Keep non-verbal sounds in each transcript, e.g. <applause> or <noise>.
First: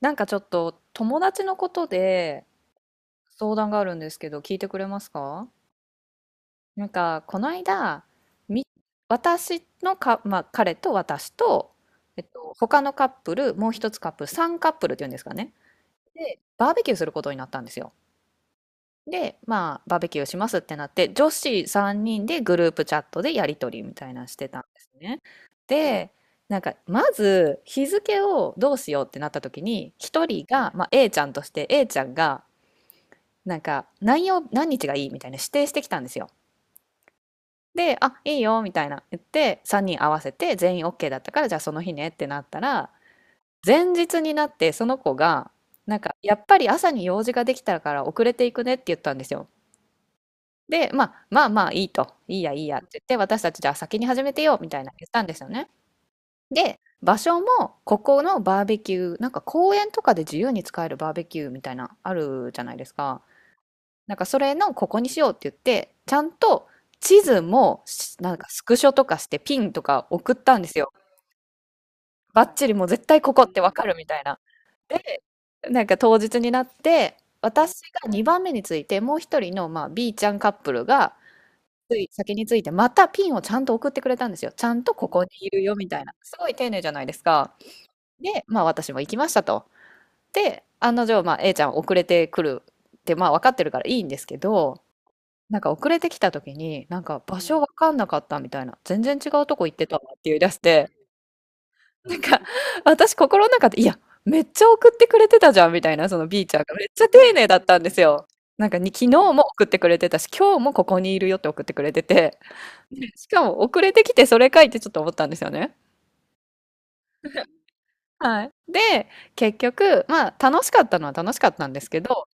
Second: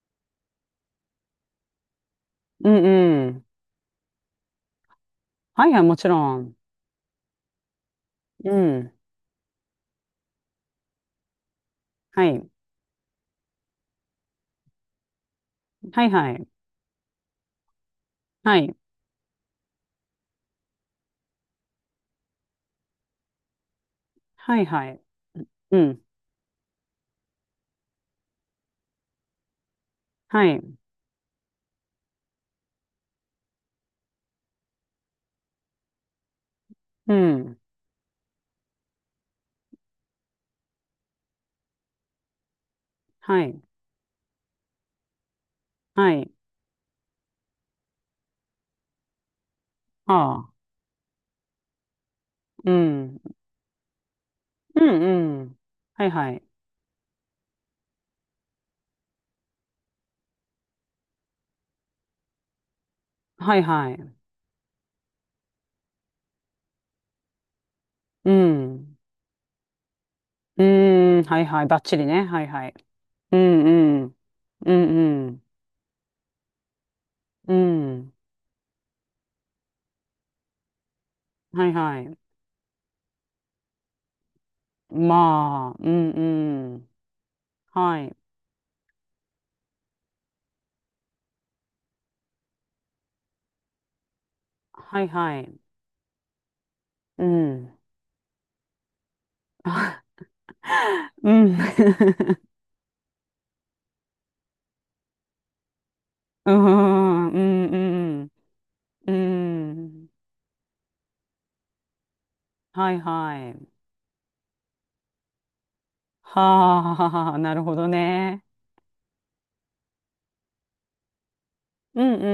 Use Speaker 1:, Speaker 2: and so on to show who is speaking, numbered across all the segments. Speaker 1: なんかちょっと友達のことで
Speaker 2: うんうん。
Speaker 1: 相談があるんですけど、聞いてくれますか？
Speaker 2: はいはい、もちろん。
Speaker 1: なんか、この間、
Speaker 2: う
Speaker 1: み、
Speaker 2: ん。
Speaker 1: 私のか、まあ、彼と私と、
Speaker 2: はい。
Speaker 1: 他のカップル、もう一つカップル、3カップルっていうんですかね。
Speaker 2: はいは
Speaker 1: で、
Speaker 2: い。
Speaker 1: バーベキューすることになったんですよ。
Speaker 2: はい。
Speaker 1: で、まあ、バーベキューしますってなって、女子3人でグループチャットでやりとりみたいなのしてた
Speaker 2: は
Speaker 1: ん
Speaker 2: い
Speaker 1: で
Speaker 2: は
Speaker 1: す
Speaker 2: い。
Speaker 1: ね。
Speaker 2: うん。
Speaker 1: で、なんかまず日付をどうしようってなった時に一人
Speaker 2: はい。
Speaker 1: が、まあ、A ちゃんとして、 A ちゃんがなんか何曜何日がいいみたいな指定してきたんですよ。
Speaker 2: うん。
Speaker 1: で、あ、いいよみたいな言って3人合わせて全員 OK だったから、じゃあその日ねってなったら、
Speaker 2: はい。
Speaker 1: 前日になってその子がなん
Speaker 2: は
Speaker 1: か
Speaker 2: い。
Speaker 1: やっぱり朝に用事ができたから遅れていくねって言ったんですよ。
Speaker 2: ああ。
Speaker 1: で、まあまあまあいいと、いいやいい
Speaker 2: う
Speaker 1: やって言って、
Speaker 2: ん。
Speaker 1: 私たちじゃあ先に始めてよみた
Speaker 2: う
Speaker 1: いな
Speaker 2: ん
Speaker 1: 言ったんです
Speaker 2: う
Speaker 1: よ
Speaker 2: ん。
Speaker 1: ね。
Speaker 2: はいはい。
Speaker 1: で、場所もここのバーベキュー、なんか公園とかで自由に使えるバーベキューみたいなあるじゃないですか。
Speaker 2: はいはい。
Speaker 1: なんかそれのここにしようって言って、ちゃんと地図もし
Speaker 2: う
Speaker 1: なんかスクショ
Speaker 2: ん。
Speaker 1: とかしてピンとか送ったん
Speaker 2: う
Speaker 1: ですよ。
Speaker 2: ーん。はいはい。ばっちりね。は
Speaker 1: バ
Speaker 2: い
Speaker 1: ッチ
Speaker 2: は
Speaker 1: リ
Speaker 2: い。
Speaker 1: もう絶対こ
Speaker 2: う
Speaker 1: こってわかる
Speaker 2: んう
Speaker 1: み
Speaker 2: ん。
Speaker 1: たいな。
Speaker 2: う
Speaker 1: で、
Speaker 2: んうん。
Speaker 1: なんか当日になって、
Speaker 2: う
Speaker 1: 私が
Speaker 2: ん。
Speaker 1: 2番目について、もう一人の、まあ、B ちゃんカップルが、
Speaker 2: はい
Speaker 1: つ
Speaker 2: は
Speaker 1: い
Speaker 2: い。
Speaker 1: 先について、またピンをちゃんと送ってくれたんですよ。ちゃんとここにいるよ
Speaker 2: まあ。
Speaker 1: み
Speaker 2: う
Speaker 1: たい
Speaker 2: ん
Speaker 1: な。すごい丁
Speaker 2: う
Speaker 1: 寧じ
Speaker 2: ん。
Speaker 1: ゃないですか。
Speaker 2: はい。
Speaker 1: で、まあ私も行きましたと。で、案の定、まあ A ちゃん遅れてくるって、まあ分かってるからいいんですけど、
Speaker 2: はいはい。
Speaker 1: なんか遅れてきた時に、なんか
Speaker 2: う
Speaker 1: 場所わ
Speaker 2: ん。
Speaker 1: かんなかったみたいな、全然違うとこ行ってたわって
Speaker 2: <laughs>
Speaker 1: 言い出して、
Speaker 2: うん。
Speaker 1: なんか
Speaker 2: <laughs>
Speaker 1: 私心の中で、いや、めっちゃ送ってくれてたじゃんみたいな、その B
Speaker 2: う
Speaker 1: ちゃんがめっちゃ
Speaker 2: ん
Speaker 1: 丁
Speaker 2: う
Speaker 1: 寧だっ
Speaker 2: んう
Speaker 1: たんですよ。
Speaker 2: ん
Speaker 1: なんかに昨
Speaker 2: うん。う
Speaker 1: 日も送ってくれて
Speaker 2: ん。
Speaker 1: たし、今日もここにいるよって送ってくれてて、
Speaker 2: はい
Speaker 1: しか
Speaker 2: は
Speaker 1: も
Speaker 2: い。
Speaker 1: 遅れてきて、それかいってちょっと思ったんですよね。
Speaker 2: はあ、なるほど
Speaker 1: は
Speaker 2: ね。
Speaker 1: い。で、結局、まあ楽しかったのは楽しかったんですけ
Speaker 2: うんう
Speaker 1: ど、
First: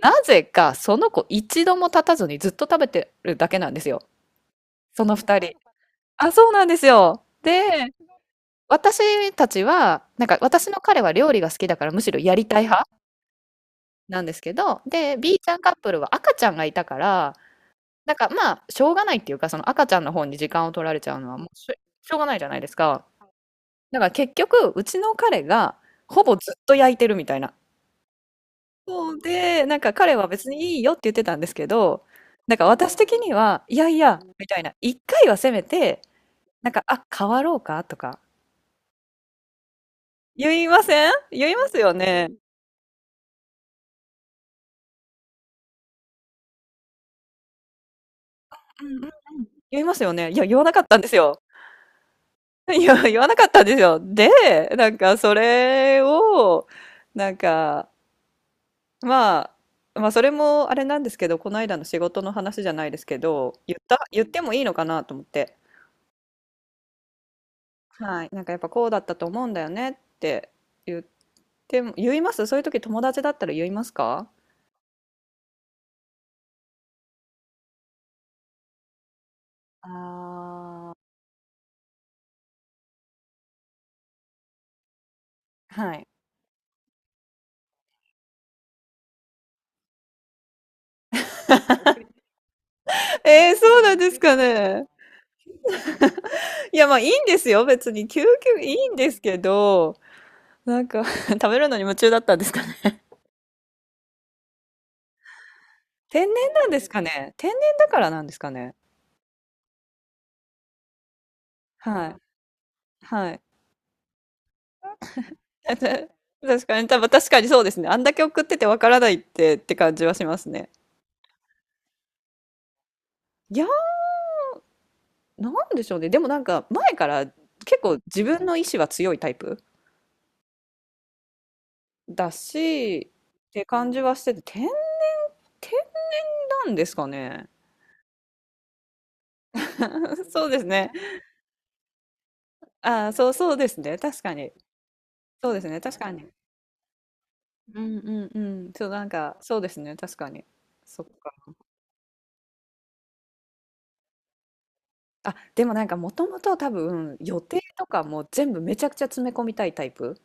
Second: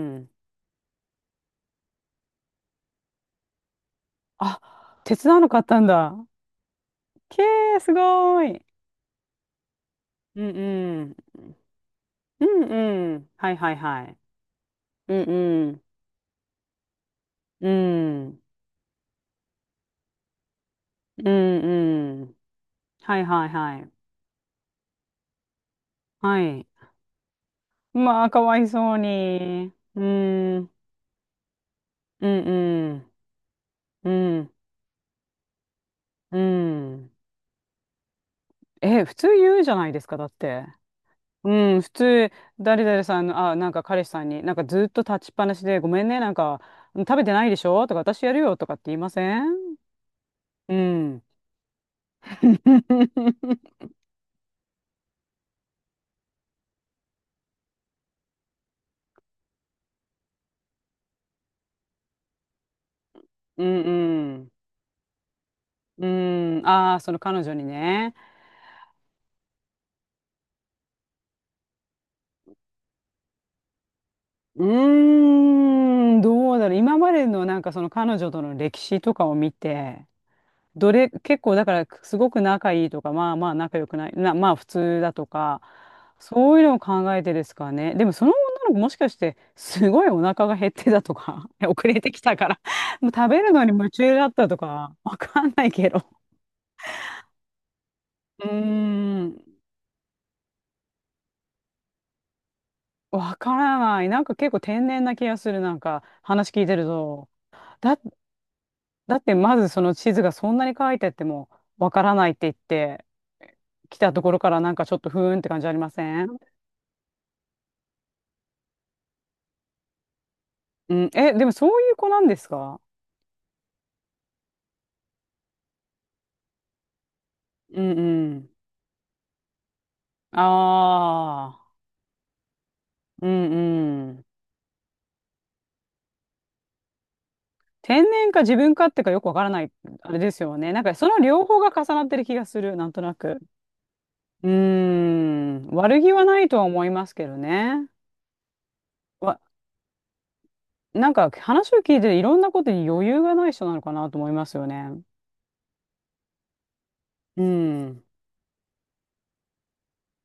Speaker 1: な
Speaker 2: うん。
Speaker 1: ぜかその子一度も立たずにずっと食べてるだけなんですよ。
Speaker 2: あ、
Speaker 1: その
Speaker 2: 手伝
Speaker 1: 二
Speaker 2: わな
Speaker 1: 人。
Speaker 2: かったんだ。
Speaker 1: あ、そうなんですよ。
Speaker 2: け
Speaker 1: で、
Speaker 2: ー、すごーい。
Speaker 1: 私たちは、なんか
Speaker 2: うん
Speaker 1: 私の彼
Speaker 2: う
Speaker 1: は
Speaker 2: ん。
Speaker 1: 料理が好きだからむしろやり
Speaker 2: う
Speaker 1: たい派
Speaker 2: んうん。はいはいはい。
Speaker 1: なんですけど、
Speaker 2: う
Speaker 1: で、
Speaker 2: ん
Speaker 1: B ちゃん
Speaker 2: う
Speaker 1: カッ
Speaker 2: ん。
Speaker 1: プルは赤ちゃんがいたから、
Speaker 2: う
Speaker 1: なんか
Speaker 2: ん。
Speaker 1: まあ、しょうがないっていうか、その赤ちゃんの方に時間を取られちゃう
Speaker 2: うん
Speaker 1: のはもうしょう
Speaker 2: う
Speaker 1: がな
Speaker 2: ん。
Speaker 1: いじゃないですか。
Speaker 2: はいはいはい。
Speaker 1: だから結局、うちの彼がほぼ
Speaker 2: は
Speaker 1: ずっ
Speaker 2: い。
Speaker 1: と焼いてるみたいな。
Speaker 2: まあ、かわいそう
Speaker 1: そうで、
Speaker 2: に。
Speaker 1: なんか
Speaker 2: う
Speaker 1: 彼は別
Speaker 2: ん。うん
Speaker 1: にいいよって言ってたんですけど、
Speaker 2: う
Speaker 1: なんか私
Speaker 2: ん。
Speaker 1: 的には、いやい
Speaker 2: う
Speaker 1: や、み
Speaker 2: ん。
Speaker 1: たいな、一回はせめて、
Speaker 2: う
Speaker 1: なんか、あ、
Speaker 2: ん。
Speaker 1: 変わろうかとか、
Speaker 2: え、普通言うじゃないですか、だっ
Speaker 1: 言
Speaker 2: て。
Speaker 1: いません？言いま
Speaker 2: う
Speaker 1: す
Speaker 2: ん、普
Speaker 1: よね。
Speaker 2: 通、誰々さんの、あ、なんか彼氏さんに、なんかずっと立ちっぱなしで、ごめんね、なんか、食べてないでしょとか、私やるよとかっ
Speaker 1: う
Speaker 2: て
Speaker 1: ん
Speaker 2: 言い
Speaker 1: うん。
Speaker 2: ません？
Speaker 1: 言いますよね。いや、言わな
Speaker 2: う
Speaker 1: かったんです
Speaker 2: ん。
Speaker 1: よ。<laughs> いや、言わなかったんです
Speaker 2: <laughs>
Speaker 1: よ。で、なんかそれを、なんか、ままあそれもあれなんですけど、この間の仕事の話じゃないですけど、
Speaker 2: う
Speaker 1: 言って
Speaker 2: んう
Speaker 1: もいいのかなと思って。
Speaker 2: ん。うん。ああ、その彼女にね。
Speaker 1: はい。なんかやっぱこうだったと思うんだよねって言っても、言います、そういう時友達だったら言いますか？
Speaker 2: うーん、どうだろう。今までのなんかその彼女との歴史とかを見て、
Speaker 1: ああ
Speaker 2: どれ、結構だからすごく仲いいとか、まあまあ仲良くない、な、まあ普通だとか、
Speaker 1: ー。はい。
Speaker 2: そういうのを考えてですかね。でもその女の子もしかしてすごいお腹が減ってたとか、<laughs> 遅れてきたから、もう食べる
Speaker 1: えー、
Speaker 2: のに
Speaker 1: そう
Speaker 2: 夢
Speaker 1: なんで
Speaker 2: 中
Speaker 1: す
Speaker 2: だっ
Speaker 1: か
Speaker 2: たと
Speaker 1: ね。
Speaker 2: か、わかんないけど。
Speaker 1: いや、まあいいんですよ。別に。究
Speaker 2: うー
Speaker 1: 極いいんですけ
Speaker 2: ん、
Speaker 1: ど、なんか <laughs> 食べるのに夢中だったんですかね。<laughs>
Speaker 2: わからない。なんか結構天然な気がする、なんか
Speaker 1: 天
Speaker 2: 話
Speaker 1: 然
Speaker 2: 聞
Speaker 1: な
Speaker 2: い
Speaker 1: ん
Speaker 2: て
Speaker 1: で
Speaker 2: る
Speaker 1: すか
Speaker 2: と。
Speaker 1: ね。天然だか
Speaker 2: だ、
Speaker 1: らなんですかね。
Speaker 2: だってまずその地図がそんなに書いてあってもわか
Speaker 1: はい。
Speaker 2: らないって言って、
Speaker 1: はい。
Speaker 2: 来たところからなんかちょっとふーんって感じありません？
Speaker 1: <laughs> 確かに、多分確かにそうですね。あんだけ送っててわからないってって感じはしますね。
Speaker 2: うん、え、でもそういう子なんですか？
Speaker 1: いや、なんでしょうね。でもなんか前から結
Speaker 2: う
Speaker 1: 構
Speaker 2: ん
Speaker 1: 自
Speaker 2: う
Speaker 1: 分
Speaker 2: ん。
Speaker 1: の意志は強いタイプ
Speaker 2: ああ、
Speaker 1: だし、
Speaker 2: う
Speaker 1: っ
Speaker 2: ん
Speaker 1: て感じ
Speaker 2: う
Speaker 1: はし
Speaker 2: ん。
Speaker 1: てて、天然なんですかね。
Speaker 2: 天然か自分かってかよくわからない、あれ
Speaker 1: <laughs>
Speaker 2: です
Speaker 1: そう
Speaker 2: よ
Speaker 1: です
Speaker 2: ね。なん
Speaker 1: ね。
Speaker 2: かその両方が重なってる気がする、なんと
Speaker 1: ああ、
Speaker 2: な
Speaker 1: そう
Speaker 2: く。
Speaker 1: そうですね。確か
Speaker 2: う
Speaker 1: に。
Speaker 2: ー
Speaker 1: そうで
Speaker 2: ん、
Speaker 1: すね。確
Speaker 2: 悪
Speaker 1: か
Speaker 2: 気は
Speaker 1: に。
Speaker 2: ないとは思いますけど
Speaker 1: う
Speaker 2: ね。
Speaker 1: んうんうん、そう、なんか、
Speaker 2: わ、
Speaker 1: そうですね、確かに。そっ
Speaker 2: なんか
Speaker 1: か。
Speaker 2: 話を聞いていろんなことに余裕がない人なのかなと思いますよね。
Speaker 1: あ、でもなんか、もともと多分、予
Speaker 2: う
Speaker 1: 定とか
Speaker 2: ん。
Speaker 1: も全部めちゃくちゃ詰め込みたいタイプ。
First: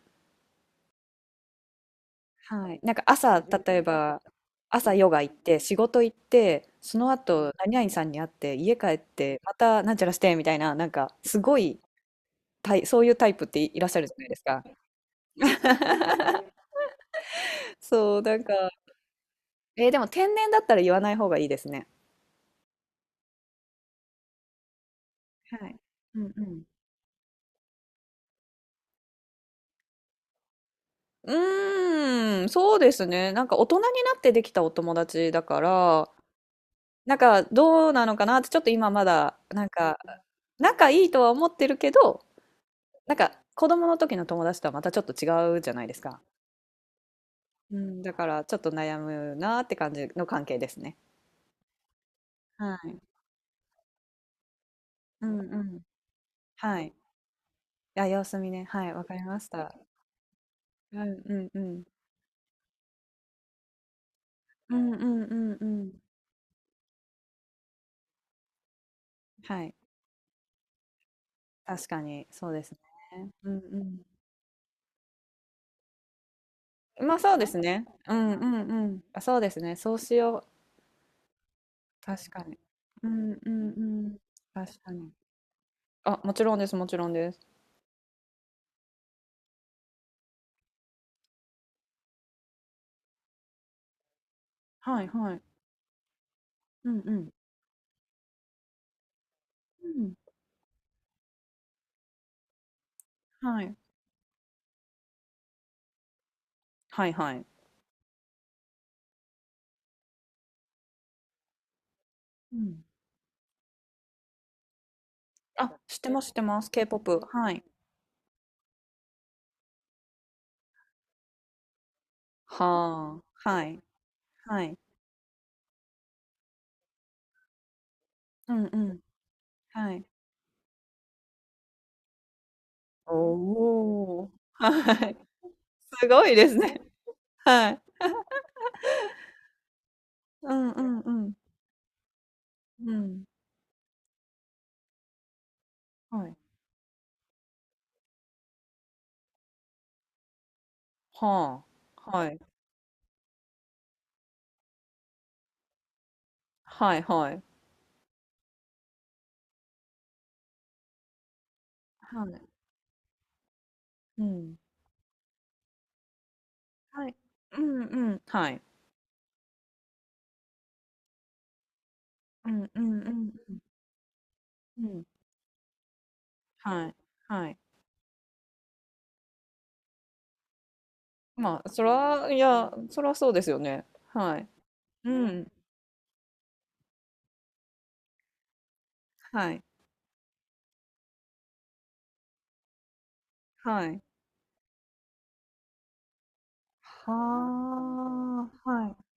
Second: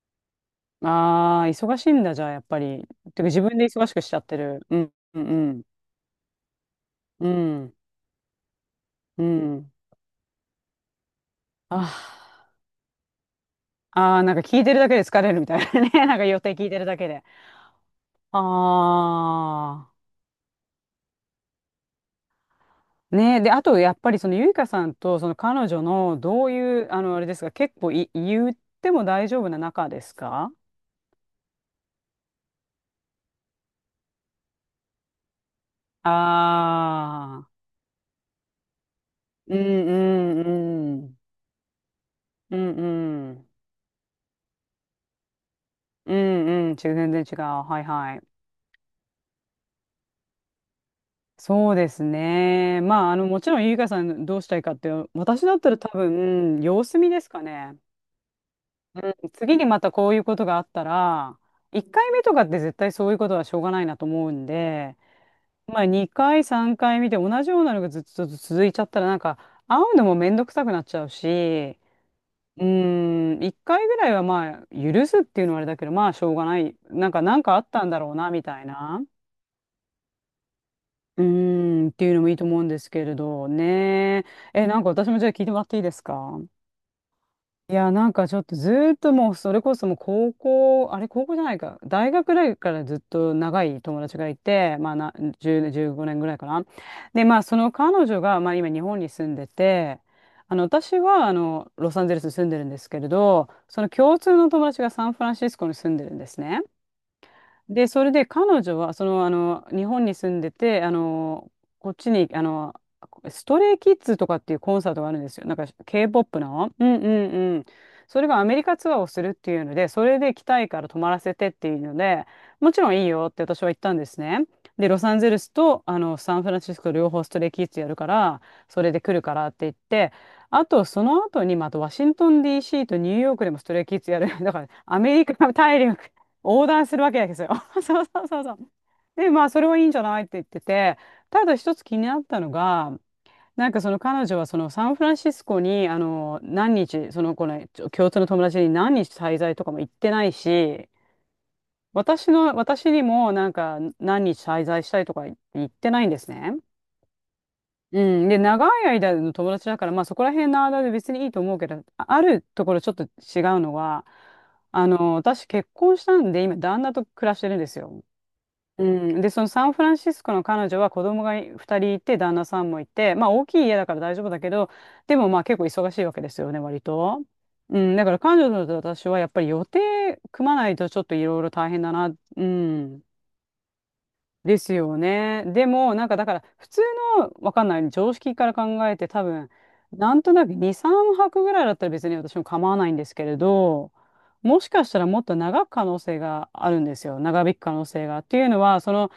Speaker 2: ああ、忙しいんだ、じゃあ、やっぱ
Speaker 1: はい。
Speaker 2: り。
Speaker 1: なんか、
Speaker 2: てか
Speaker 1: 朝、
Speaker 2: 自分で
Speaker 1: 例え
Speaker 2: 忙しくしちゃ
Speaker 1: ば、
Speaker 2: ってる。うん、
Speaker 1: 朝ヨ
Speaker 2: う
Speaker 1: ガ行って、
Speaker 2: ん、
Speaker 1: 仕事行って、その
Speaker 2: う
Speaker 1: 後、
Speaker 2: ん、う
Speaker 1: 何
Speaker 2: ん。
Speaker 1: 々さんに会って、家帰っ
Speaker 2: う
Speaker 1: て、ま
Speaker 2: ん
Speaker 1: た、なんちゃらして、みたいな、なんか、すご
Speaker 2: あ
Speaker 1: い、
Speaker 2: あ。
Speaker 1: そういうタイプっていらっしゃるじゃ
Speaker 2: ああ、
Speaker 1: ない
Speaker 2: なん
Speaker 1: で
Speaker 2: か
Speaker 1: す
Speaker 2: 聞
Speaker 1: か。
Speaker 2: いてるだけで疲れるみたいなね。<laughs> なんか予
Speaker 1: <laughs>
Speaker 2: 定聞いてるだけで。
Speaker 1: そう、なんか、えー
Speaker 2: あ
Speaker 1: でも、天然だったら言わない方がいいですね。
Speaker 2: あ。ねえ。で、あと、やっぱりそのゆいかさんとその彼
Speaker 1: はい。
Speaker 2: 女の
Speaker 1: うんう
Speaker 2: どう
Speaker 1: ん。
Speaker 2: いう、あの、あれですか、結構い、言っても大丈夫な仲ですか？
Speaker 1: うーん、そうですね。なんか大人になってできたお友達だから、なんか
Speaker 2: ああ
Speaker 1: どうなのかなってちょっと今まだ、
Speaker 2: ー。う
Speaker 1: なんか
Speaker 2: んう
Speaker 1: 仲
Speaker 2: んう
Speaker 1: いい
Speaker 2: ん。
Speaker 1: とは思ってるけど、
Speaker 2: うん
Speaker 1: なんか
Speaker 2: うん。
Speaker 1: 子供の時の友達とはまたちょっと違うじゃないです
Speaker 2: う
Speaker 1: か。
Speaker 2: んうん。全然違う。
Speaker 1: う
Speaker 2: はい
Speaker 1: ん、だ
Speaker 2: はい。
Speaker 1: からちょっと悩むなって感じの関係ですね。
Speaker 2: そうです
Speaker 1: は
Speaker 2: ね。
Speaker 1: い。
Speaker 2: まあ、あの、もちろんゆいかさんどうしたいかって、
Speaker 1: うんう
Speaker 2: 私だったら
Speaker 1: ん。
Speaker 2: 多分、うん
Speaker 1: は
Speaker 2: 様
Speaker 1: い。
Speaker 2: 子見ですかね。
Speaker 1: あ、様子見ね。はい、わ
Speaker 2: う
Speaker 1: かり
Speaker 2: ん、
Speaker 1: まし
Speaker 2: 次に
Speaker 1: た。
Speaker 2: またこういうことがあった
Speaker 1: うんう
Speaker 2: ら、
Speaker 1: んう
Speaker 2: 1
Speaker 1: ん。
Speaker 2: 回目とかって絶対そういうことはしょうがないなと思うん
Speaker 1: うんう
Speaker 2: で、
Speaker 1: んうんう
Speaker 2: まあ
Speaker 1: ん。
Speaker 2: 2回、3回見て同じようなのがずっと続いちゃったらなんか
Speaker 1: はい。
Speaker 2: 会うのもめんどくさくなっちゃうし、
Speaker 1: 確かに、そうで
Speaker 2: う
Speaker 1: すね。
Speaker 2: ーん、
Speaker 1: う
Speaker 2: 1
Speaker 1: んう
Speaker 2: 回ぐ
Speaker 1: ん。
Speaker 2: らいはまあ許すっていうのはあれだけど、まあしょうがない。なん
Speaker 1: まあ
Speaker 2: か
Speaker 1: そ
Speaker 2: な
Speaker 1: う
Speaker 2: ん
Speaker 1: で
Speaker 2: か
Speaker 1: す
Speaker 2: あっ
Speaker 1: ね。
Speaker 2: たんだろ
Speaker 1: う
Speaker 2: うな
Speaker 1: んう
Speaker 2: み
Speaker 1: ん
Speaker 2: たい
Speaker 1: う
Speaker 2: な。
Speaker 1: ん。あ、そうですね。そうしよう。
Speaker 2: うーん、っていうのも
Speaker 1: 確
Speaker 2: いい
Speaker 1: か
Speaker 2: と
Speaker 1: に。
Speaker 2: 思うんですけ
Speaker 1: う
Speaker 2: れ
Speaker 1: んうん
Speaker 2: ど
Speaker 1: うん。
Speaker 2: ね。え、
Speaker 1: 確
Speaker 2: なんか
Speaker 1: か
Speaker 2: 私
Speaker 1: に。
Speaker 2: もじゃあ聞いてもらっていいですか？
Speaker 1: あ、もちろんです、もちろんです。
Speaker 2: いや、なんかちょっとずーっともう、それこそもう高校、あれ高校じゃないか、大学ぐらいからずっと長い友達がいて、まあ
Speaker 1: はい
Speaker 2: な、
Speaker 1: はい。
Speaker 2: 10、15年ぐらいかな。
Speaker 1: うんう
Speaker 2: で、
Speaker 1: ん。
Speaker 2: まあその彼女が、まあ今日本に住んで
Speaker 1: う
Speaker 2: て、
Speaker 1: ん。
Speaker 2: あの、私はあの、ロサンゼルスに住んでるんですけれど、
Speaker 1: はい。
Speaker 2: その共通の友達がサンフランシスコに住んでるんですね。
Speaker 1: はいはい。
Speaker 2: で、それで彼女は、その、あの、日本に住んでて、あの、こっちに、あ
Speaker 1: う
Speaker 2: の、
Speaker 1: ん。
Speaker 2: ストレイキッズとかっていうコンサートがあるんですよ。なんか
Speaker 1: あ、知ってます、知って
Speaker 2: K-POP
Speaker 1: ます。
Speaker 2: の。うんうん
Speaker 1: K-POP。は
Speaker 2: う
Speaker 1: い。
Speaker 2: ん。それがアメリカツアーをするっていうので、それで来たいから泊まらせてっていうので、もちろんいい
Speaker 1: は
Speaker 2: よって
Speaker 1: あ。
Speaker 2: 私
Speaker 1: は
Speaker 2: は言っ
Speaker 1: い。
Speaker 2: たんですね。
Speaker 1: はい。
Speaker 2: で、ロサンゼルスとあのサンフランシスコ両方ストレイキッズやるから、
Speaker 1: うんう
Speaker 2: それ
Speaker 1: ん。
Speaker 2: で来るからって言っ
Speaker 1: はい。
Speaker 2: て、あとその後にまたワシントン DC とニ
Speaker 1: お
Speaker 2: ューヨークでもストレイキッズやる。
Speaker 1: お。
Speaker 2: <laughs> だから
Speaker 1: は
Speaker 2: ア
Speaker 1: い。
Speaker 2: メリカ大陸
Speaker 1: すごいです
Speaker 2: 横
Speaker 1: ね。
Speaker 2: 断するわけですよ。
Speaker 1: はい。
Speaker 2: <laughs> そうそうそうそう。で、まあ、それはいいんじゃないって言っ
Speaker 1: う
Speaker 2: て
Speaker 1: んう
Speaker 2: て、
Speaker 1: んうん。
Speaker 2: ただ一つ気になったの
Speaker 1: う
Speaker 2: が、
Speaker 1: ん。
Speaker 2: なんかその彼女はそのサンフランシスコに、あ
Speaker 1: はい。
Speaker 2: の、何日、その子の共通の友達に何日滞在とかも行ってないし、
Speaker 1: はあ。は
Speaker 2: 私
Speaker 1: い。
Speaker 2: の、私にもなんか何日滞在したいとか言ってないんですね。
Speaker 1: はいはい。
Speaker 2: うん。で、長い間の友達だから、まあそこら辺の間で別にいいと思うけど、ああ
Speaker 1: はい。
Speaker 2: るところちょっと違うのは、
Speaker 1: うん。
Speaker 2: あの、私結婚したんで、今旦那と
Speaker 1: はい。
Speaker 2: 暮らしてるん
Speaker 1: う
Speaker 2: です
Speaker 1: んう
Speaker 2: よ。
Speaker 1: ん、はい。
Speaker 2: うん、で、そのサンフランシスコの彼女は子供が2人いて、旦那
Speaker 1: う
Speaker 2: さ
Speaker 1: ん
Speaker 2: んも
Speaker 1: う
Speaker 2: い
Speaker 1: んう
Speaker 2: て、まあ大き
Speaker 1: ん
Speaker 2: い家だから大丈夫だけど、
Speaker 1: うん。
Speaker 2: でもまあ結構忙しいわけですよね、割
Speaker 1: はい。
Speaker 2: と。
Speaker 1: はい。
Speaker 2: うん、だから彼女と私はやっぱり予定組まないとちょっといろいろ
Speaker 1: まあ、
Speaker 2: 大変
Speaker 1: そ
Speaker 2: だな。
Speaker 1: ら、い
Speaker 2: う
Speaker 1: や、そ
Speaker 2: ん。
Speaker 1: らそうですよね。はい。
Speaker 2: ですよ
Speaker 1: う
Speaker 2: ね。
Speaker 1: ん。
Speaker 2: でも、なんかだから、普通の、わかんない、常識から考えて、多分、
Speaker 1: はい。
Speaker 2: なんとなく2、3泊ぐらいだったら別に私も構わないんですけれ
Speaker 1: は
Speaker 2: ど、
Speaker 1: い。
Speaker 2: もしかしたらもっと長く可能性があるんです
Speaker 1: は
Speaker 2: よ。長引く可能性が。っていうの
Speaker 1: あ、
Speaker 2: は、
Speaker 1: は
Speaker 2: そ
Speaker 1: い。
Speaker 2: の、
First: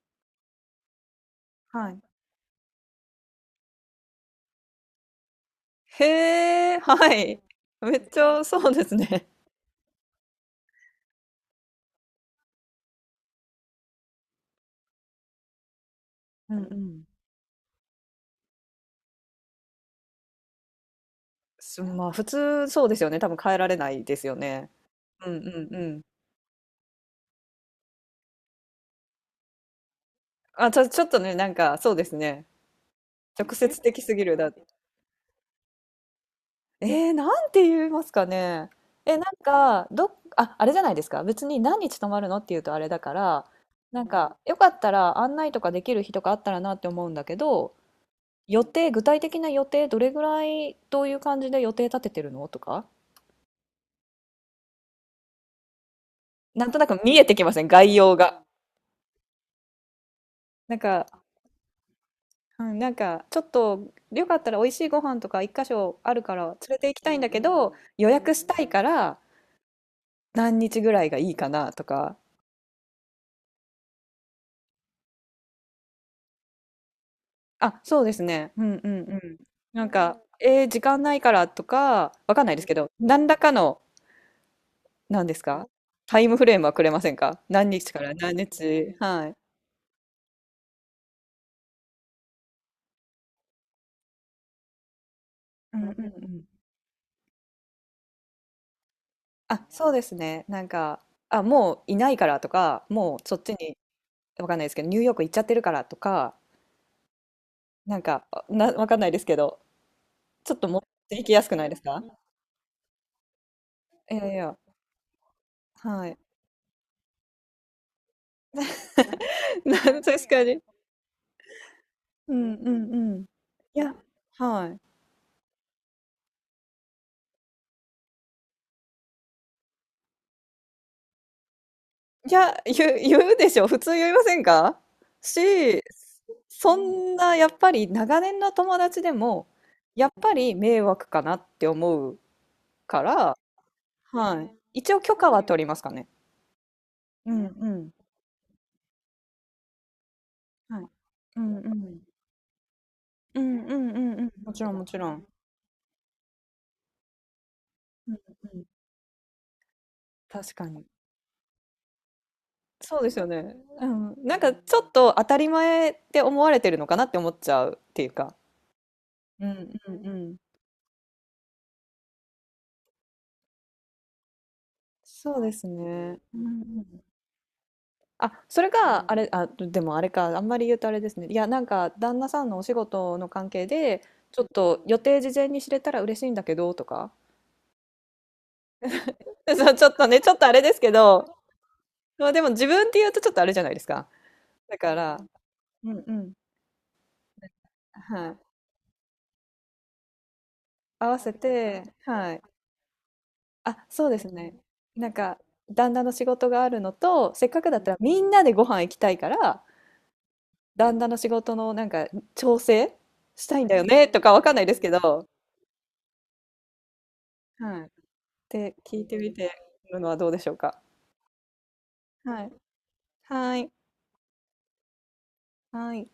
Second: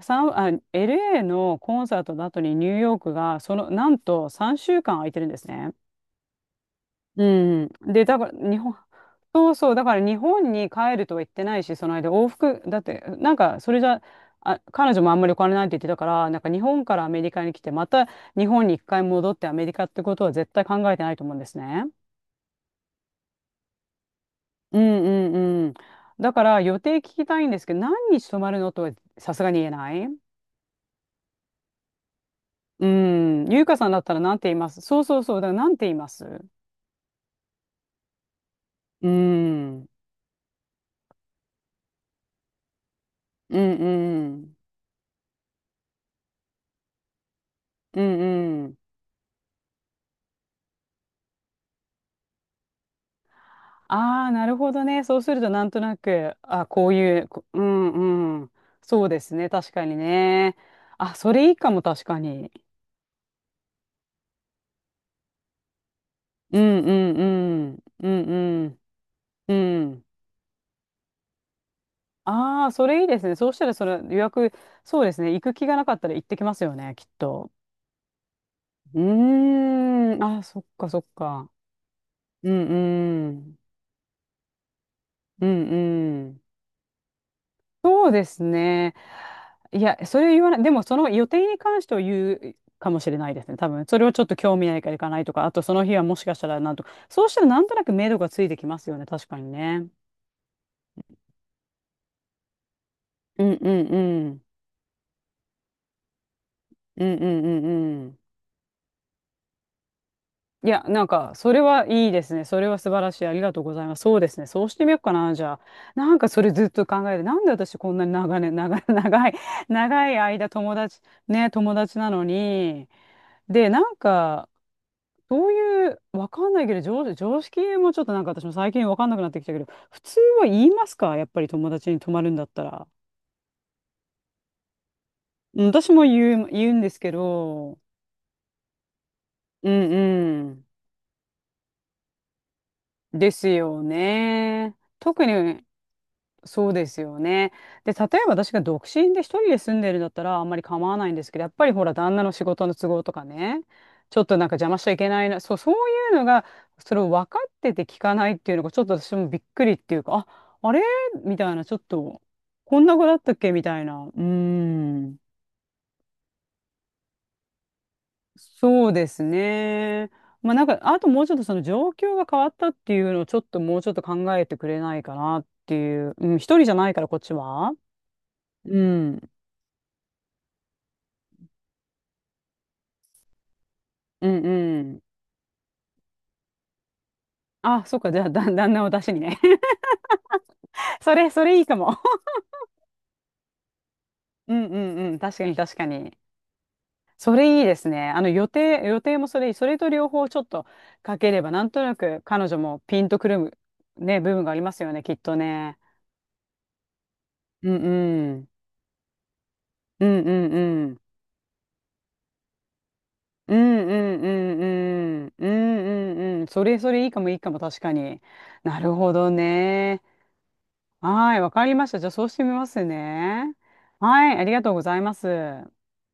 Speaker 2: LA のコン
Speaker 1: はい。
Speaker 2: サートの後にニューヨークが、その、なんと3週間空いてるんですね。
Speaker 1: へえ、は
Speaker 2: う
Speaker 1: い。
Speaker 2: ん。
Speaker 1: め
Speaker 2: で、
Speaker 1: っち
Speaker 2: だから、
Speaker 1: ゃ
Speaker 2: 日
Speaker 1: そう
Speaker 2: 本、
Speaker 1: ですね。
Speaker 2: そうそう、だから日本に帰るとは言ってないし、その間往復、だって、なんか、それじゃ、あ、彼女もあんまりお金ないって言ってたから、なんか
Speaker 1: うん
Speaker 2: 日
Speaker 1: う
Speaker 2: 本か
Speaker 1: ん。
Speaker 2: らアメリカに来て、また日本に一回戻ってアメリカってことは絶対考えてないと思うんです
Speaker 1: す
Speaker 2: ね。
Speaker 1: まあ、普通そうですよね。多分変えられないですよね。
Speaker 2: うん
Speaker 1: う
Speaker 2: う
Speaker 1: んう
Speaker 2: んう
Speaker 1: ん
Speaker 2: ん。
Speaker 1: うん。
Speaker 2: だから予定聞きたいんですけど、何日泊まるのとはさすがに言えない。
Speaker 1: あ、ちょ、ちょっとね、なんかそうですね。
Speaker 2: うん。
Speaker 1: 直
Speaker 2: ゆうか
Speaker 1: 接
Speaker 2: さんだ
Speaker 1: 的
Speaker 2: っ
Speaker 1: す
Speaker 2: たら
Speaker 1: ぎる。
Speaker 2: 何て言います？そうそうそう。だから何て言います？
Speaker 1: えー、なんて言いますかね。
Speaker 2: うん。
Speaker 1: え、なん
Speaker 2: うん
Speaker 1: か、あ、あれじゃないですか。別に何日泊まるのって言うとあれだから、
Speaker 2: う
Speaker 1: なんか、よ
Speaker 2: ん。
Speaker 1: かったら案内とかできる日とかあったらなって思うんだけど、
Speaker 2: うん
Speaker 1: 予
Speaker 2: うん。
Speaker 1: 定、具体的な予定、どれぐらい、どういう感じで予定立ててるのとか、
Speaker 2: ああ、なるほどね。そうすると、なんとなく、
Speaker 1: な
Speaker 2: あ、
Speaker 1: んとな
Speaker 2: こう
Speaker 1: く見
Speaker 2: い
Speaker 1: え
Speaker 2: う、
Speaker 1: てき
Speaker 2: こ
Speaker 1: ま
Speaker 2: う
Speaker 1: せん、概要
Speaker 2: ん
Speaker 1: が。
Speaker 2: うん。そうですね。確かにね。
Speaker 1: なんか、
Speaker 2: あ、それいいかも、確かに。
Speaker 1: うん、なんか、ちょっと、よかったら美味しいご飯とか一箇所あるから連
Speaker 2: う
Speaker 1: れ
Speaker 2: ん
Speaker 1: て
Speaker 2: う
Speaker 1: 行きたい
Speaker 2: ん
Speaker 1: んだけ
Speaker 2: う
Speaker 1: ど、
Speaker 2: ん。
Speaker 1: 予
Speaker 2: うん
Speaker 1: 約した
Speaker 2: う
Speaker 1: い
Speaker 2: ん。
Speaker 1: から
Speaker 2: うん。
Speaker 1: 何日ぐらいがいいかなとか、
Speaker 2: ああ、それいいですね。そうしたら、その予約、そうですね。行く気がなかったら行ってきますよね、きっと。
Speaker 1: あ、そうですね。うんうん
Speaker 2: う
Speaker 1: うん。なん
Speaker 2: ー
Speaker 1: か、
Speaker 2: ん。あ、そ
Speaker 1: え
Speaker 2: っ
Speaker 1: ー時
Speaker 2: かそ
Speaker 1: 間
Speaker 2: っ
Speaker 1: ないから
Speaker 2: か。
Speaker 1: とか、わかん
Speaker 2: う
Speaker 1: ないです
Speaker 2: ん
Speaker 1: けど、何
Speaker 2: う
Speaker 1: らか
Speaker 2: ん。
Speaker 1: の、何です
Speaker 2: う
Speaker 1: か、
Speaker 2: ん
Speaker 1: タ
Speaker 2: う
Speaker 1: イム
Speaker 2: ん。
Speaker 1: フレームはくれませんか、何日か
Speaker 2: そう
Speaker 1: ら
Speaker 2: で
Speaker 1: 何
Speaker 2: す
Speaker 1: 日。
Speaker 2: ね。
Speaker 1: ねはい。
Speaker 2: いや、それを言わない。でも、その予定に関しては言うかもしれないですね。多分、それをちょっと興味ないから行かないとか、あとそ
Speaker 1: うん
Speaker 2: の
Speaker 1: うん
Speaker 2: 日はもし
Speaker 1: う
Speaker 2: かし
Speaker 1: ん。
Speaker 2: たらなんとか、そうしたらなんとなく目処がついてきますよね。確かに
Speaker 1: あ、
Speaker 2: ね。
Speaker 1: そうですね。なんか、あ、もういないからとか、もうそっ
Speaker 2: う
Speaker 1: ち
Speaker 2: んう
Speaker 1: に、
Speaker 2: んうん。
Speaker 1: わかんないですけど、ニューヨーク行っちゃってるからとか、
Speaker 2: うんうんう
Speaker 1: なん
Speaker 2: んうん。
Speaker 1: か、な、わかんないですけど、ちょっと
Speaker 2: い
Speaker 1: 持っ
Speaker 2: や、なん
Speaker 1: て行き
Speaker 2: か、
Speaker 1: やす
Speaker 2: そ
Speaker 1: く
Speaker 2: れ
Speaker 1: ないです
Speaker 2: は
Speaker 1: か？
Speaker 2: いいですね。それは素晴らしい。ありがとうございます。
Speaker 1: い
Speaker 2: そうで
Speaker 1: やい
Speaker 2: すね。
Speaker 1: や、
Speaker 2: そうしてみようかな、じゃあ。
Speaker 1: は
Speaker 2: な
Speaker 1: い。
Speaker 2: んか、それずっと考えて、なんで私こんなに長年、長い、<laughs> 長い、
Speaker 1: <laughs> な
Speaker 2: 長い
Speaker 1: 確か
Speaker 2: 間
Speaker 1: に。
Speaker 2: 友達、ね、友達なの
Speaker 1: うんう
Speaker 2: に、
Speaker 1: んうん。い
Speaker 2: で、な
Speaker 1: や、
Speaker 2: んか、
Speaker 1: はい。
Speaker 2: そういう、わかんないけど、常識もちょっとなんか私も最近わかんなくなってきたけど、普通は言いますか？やっぱり友達に泊まる
Speaker 1: い
Speaker 2: んだっ
Speaker 1: や、
Speaker 2: たら。
Speaker 1: 言う、言うでしょ。普通言いませんか？
Speaker 2: うん
Speaker 1: し、
Speaker 2: 私も言う
Speaker 1: そ
Speaker 2: んですけ
Speaker 1: んな、やっぱ
Speaker 2: ど、
Speaker 1: り長年の友達でも、
Speaker 2: う
Speaker 1: やっぱ
Speaker 2: ん
Speaker 1: り
Speaker 2: う
Speaker 1: 迷惑かなって思うか
Speaker 2: ん。で
Speaker 1: ら、
Speaker 2: すよ
Speaker 1: はい。
Speaker 2: ね。
Speaker 1: 一応許
Speaker 2: 特
Speaker 1: 可は取
Speaker 2: に、
Speaker 1: りますかね。
Speaker 2: そうですよ
Speaker 1: うんう
Speaker 2: ね。
Speaker 1: ん。
Speaker 2: で、例えば私が独身で一人で住んでるんだったらあんまり
Speaker 1: はい。
Speaker 2: 構わないんですけ
Speaker 1: う
Speaker 2: ど、やっ
Speaker 1: んう
Speaker 2: ぱりほら、
Speaker 1: ん。
Speaker 2: 旦那の仕事の都合とか
Speaker 1: うん
Speaker 2: ね、
Speaker 1: うんう
Speaker 2: ち
Speaker 1: ん
Speaker 2: ょ
Speaker 1: う
Speaker 2: っ
Speaker 1: ん。
Speaker 2: となん
Speaker 1: も
Speaker 2: か
Speaker 1: ち
Speaker 2: 邪
Speaker 1: ろん
Speaker 2: 魔
Speaker 1: も
Speaker 2: しちゃい
Speaker 1: ち
Speaker 2: け
Speaker 1: ろ
Speaker 2: な
Speaker 1: ん。
Speaker 2: いな、そういうのが、それを分かってて聞
Speaker 1: う
Speaker 2: か
Speaker 1: ん
Speaker 2: ないってい
Speaker 1: う
Speaker 2: うの
Speaker 1: ん。
Speaker 2: が、ちょっと私もびっくりっていうか、
Speaker 1: 確
Speaker 2: あ、
Speaker 1: か
Speaker 2: あれ
Speaker 1: に。
Speaker 2: みたいな、ちょっと、こんな
Speaker 1: そう
Speaker 2: 子
Speaker 1: で
Speaker 2: だ
Speaker 1: す
Speaker 2: っ
Speaker 1: よ
Speaker 2: たっけ
Speaker 1: ね。
Speaker 2: みたい
Speaker 1: う
Speaker 2: な。う
Speaker 1: ん。
Speaker 2: ー
Speaker 1: なんかちょっと
Speaker 2: ん。
Speaker 1: 当たり前って思われてるのかなって思っちゃうっていうか。
Speaker 2: そうです
Speaker 1: うんうんう
Speaker 2: ね。
Speaker 1: ん。
Speaker 2: まあなんか、あともうちょっとその状況が変わったっていうのをちょっともうちょっと考えてくれないか
Speaker 1: そ
Speaker 2: な
Speaker 1: う
Speaker 2: っ
Speaker 1: です
Speaker 2: ていう。
Speaker 1: ね。
Speaker 2: う
Speaker 1: う
Speaker 2: ん、一
Speaker 1: ん
Speaker 2: 人じゃ
Speaker 1: う
Speaker 2: ないか
Speaker 1: ん。
Speaker 2: ら、こっちは。
Speaker 1: あ、それう
Speaker 2: う
Speaker 1: が、あん。れ、
Speaker 2: ん。
Speaker 1: あ、でもあれか、あんまり言うとあれですね。いや、なんか、旦那さんのお仕事の関係で、
Speaker 2: う
Speaker 1: ちょっ
Speaker 2: ん
Speaker 1: と
Speaker 2: う
Speaker 1: 予
Speaker 2: ん。
Speaker 1: 定事前に知れたら嬉しいんだけど、とか。
Speaker 2: あ、そっか、じゃあ、旦那を出しにね。
Speaker 1: <laughs> そう、ちょっとね、ちょっとあれですけ
Speaker 2: <laughs> そ
Speaker 1: ど、
Speaker 2: れ、それいいかも。
Speaker 1: まあでも自分って言うとちょっとあれじゃないですか。
Speaker 2: <laughs> うん
Speaker 1: だ
Speaker 2: う
Speaker 1: か
Speaker 2: んう
Speaker 1: ら、
Speaker 2: ん。確かに確か
Speaker 1: うんう
Speaker 2: に。
Speaker 1: ん。
Speaker 2: それいいですね。あ
Speaker 1: は
Speaker 2: の、
Speaker 1: い。
Speaker 2: 予定もそれいい。それと両方ちょっと
Speaker 1: 合
Speaker 2: か
Speaker 1: わ
Speaker 2: け
Speaker 1: せ
Speaker 2: れば、なん
Speaker 1: て、
Speaker 2: となく
Speaker 1: はい。
Speaker 2: 彼女もピンとくる、
Speaker 1: あ、そうで
Speaker 2: ね、
Speaker 1: す
Speaker 2: 部分が
Speaker 1: ね。
Speaker 2: ありますよね、
Speaker 1: なん
Speaker 2: きっと
Speaker 1: か、
Speaker 2: ね。
Speaker 1: 旦那の仕事があるのと、せっかく
Speaker 2: う
Speaker 1: だっ
Speaker 2: ん
Speaker 1: たらみん
Speaker 2: う
Speaker 1: な
Speaker 2: ん。
Speaker 1: でご飯行きたいから、
Speaker 2: うんうんう
Speaker 1: 旦
Speaker 2: ん。
Speaker 1: 那の仕事のなんか、調整し
Speaker 2: う
Speaker 1: た
Speaker 2: ん
Speaker 1: いんだよ
Speaker 2: う
Speaker 1: ね、と
Speaker 2: んう
Speaker 1: かわかん
Speaker 2: ん
Speaker 1: ないですけ
Speaker 2: う
Speaker 1: ど、
Speaker 2: ん。うんうんうん。それいいかもいいかも、確
Speaker 1: はい。
Speaker 2: かに。
Speaker 1: て
Speaker 2: なる
Speaker 1: 聞い
Speaker 2: ほ
Speaker 1: て
Speaker 2: ど
Speaker 1: みてる
Speaker 2: ね。
Speaker 1: のはどうでしょうか。
Speaker 2: はい、わかりました。じゃあ、そうして
Speaker 1: は
Speaker 2: み
Speaker 1: い。
Speaker 2: ますね。
Speaker 1: はい。
Speaker 2: はい、ありがとうございます。
Speaker 1: はい。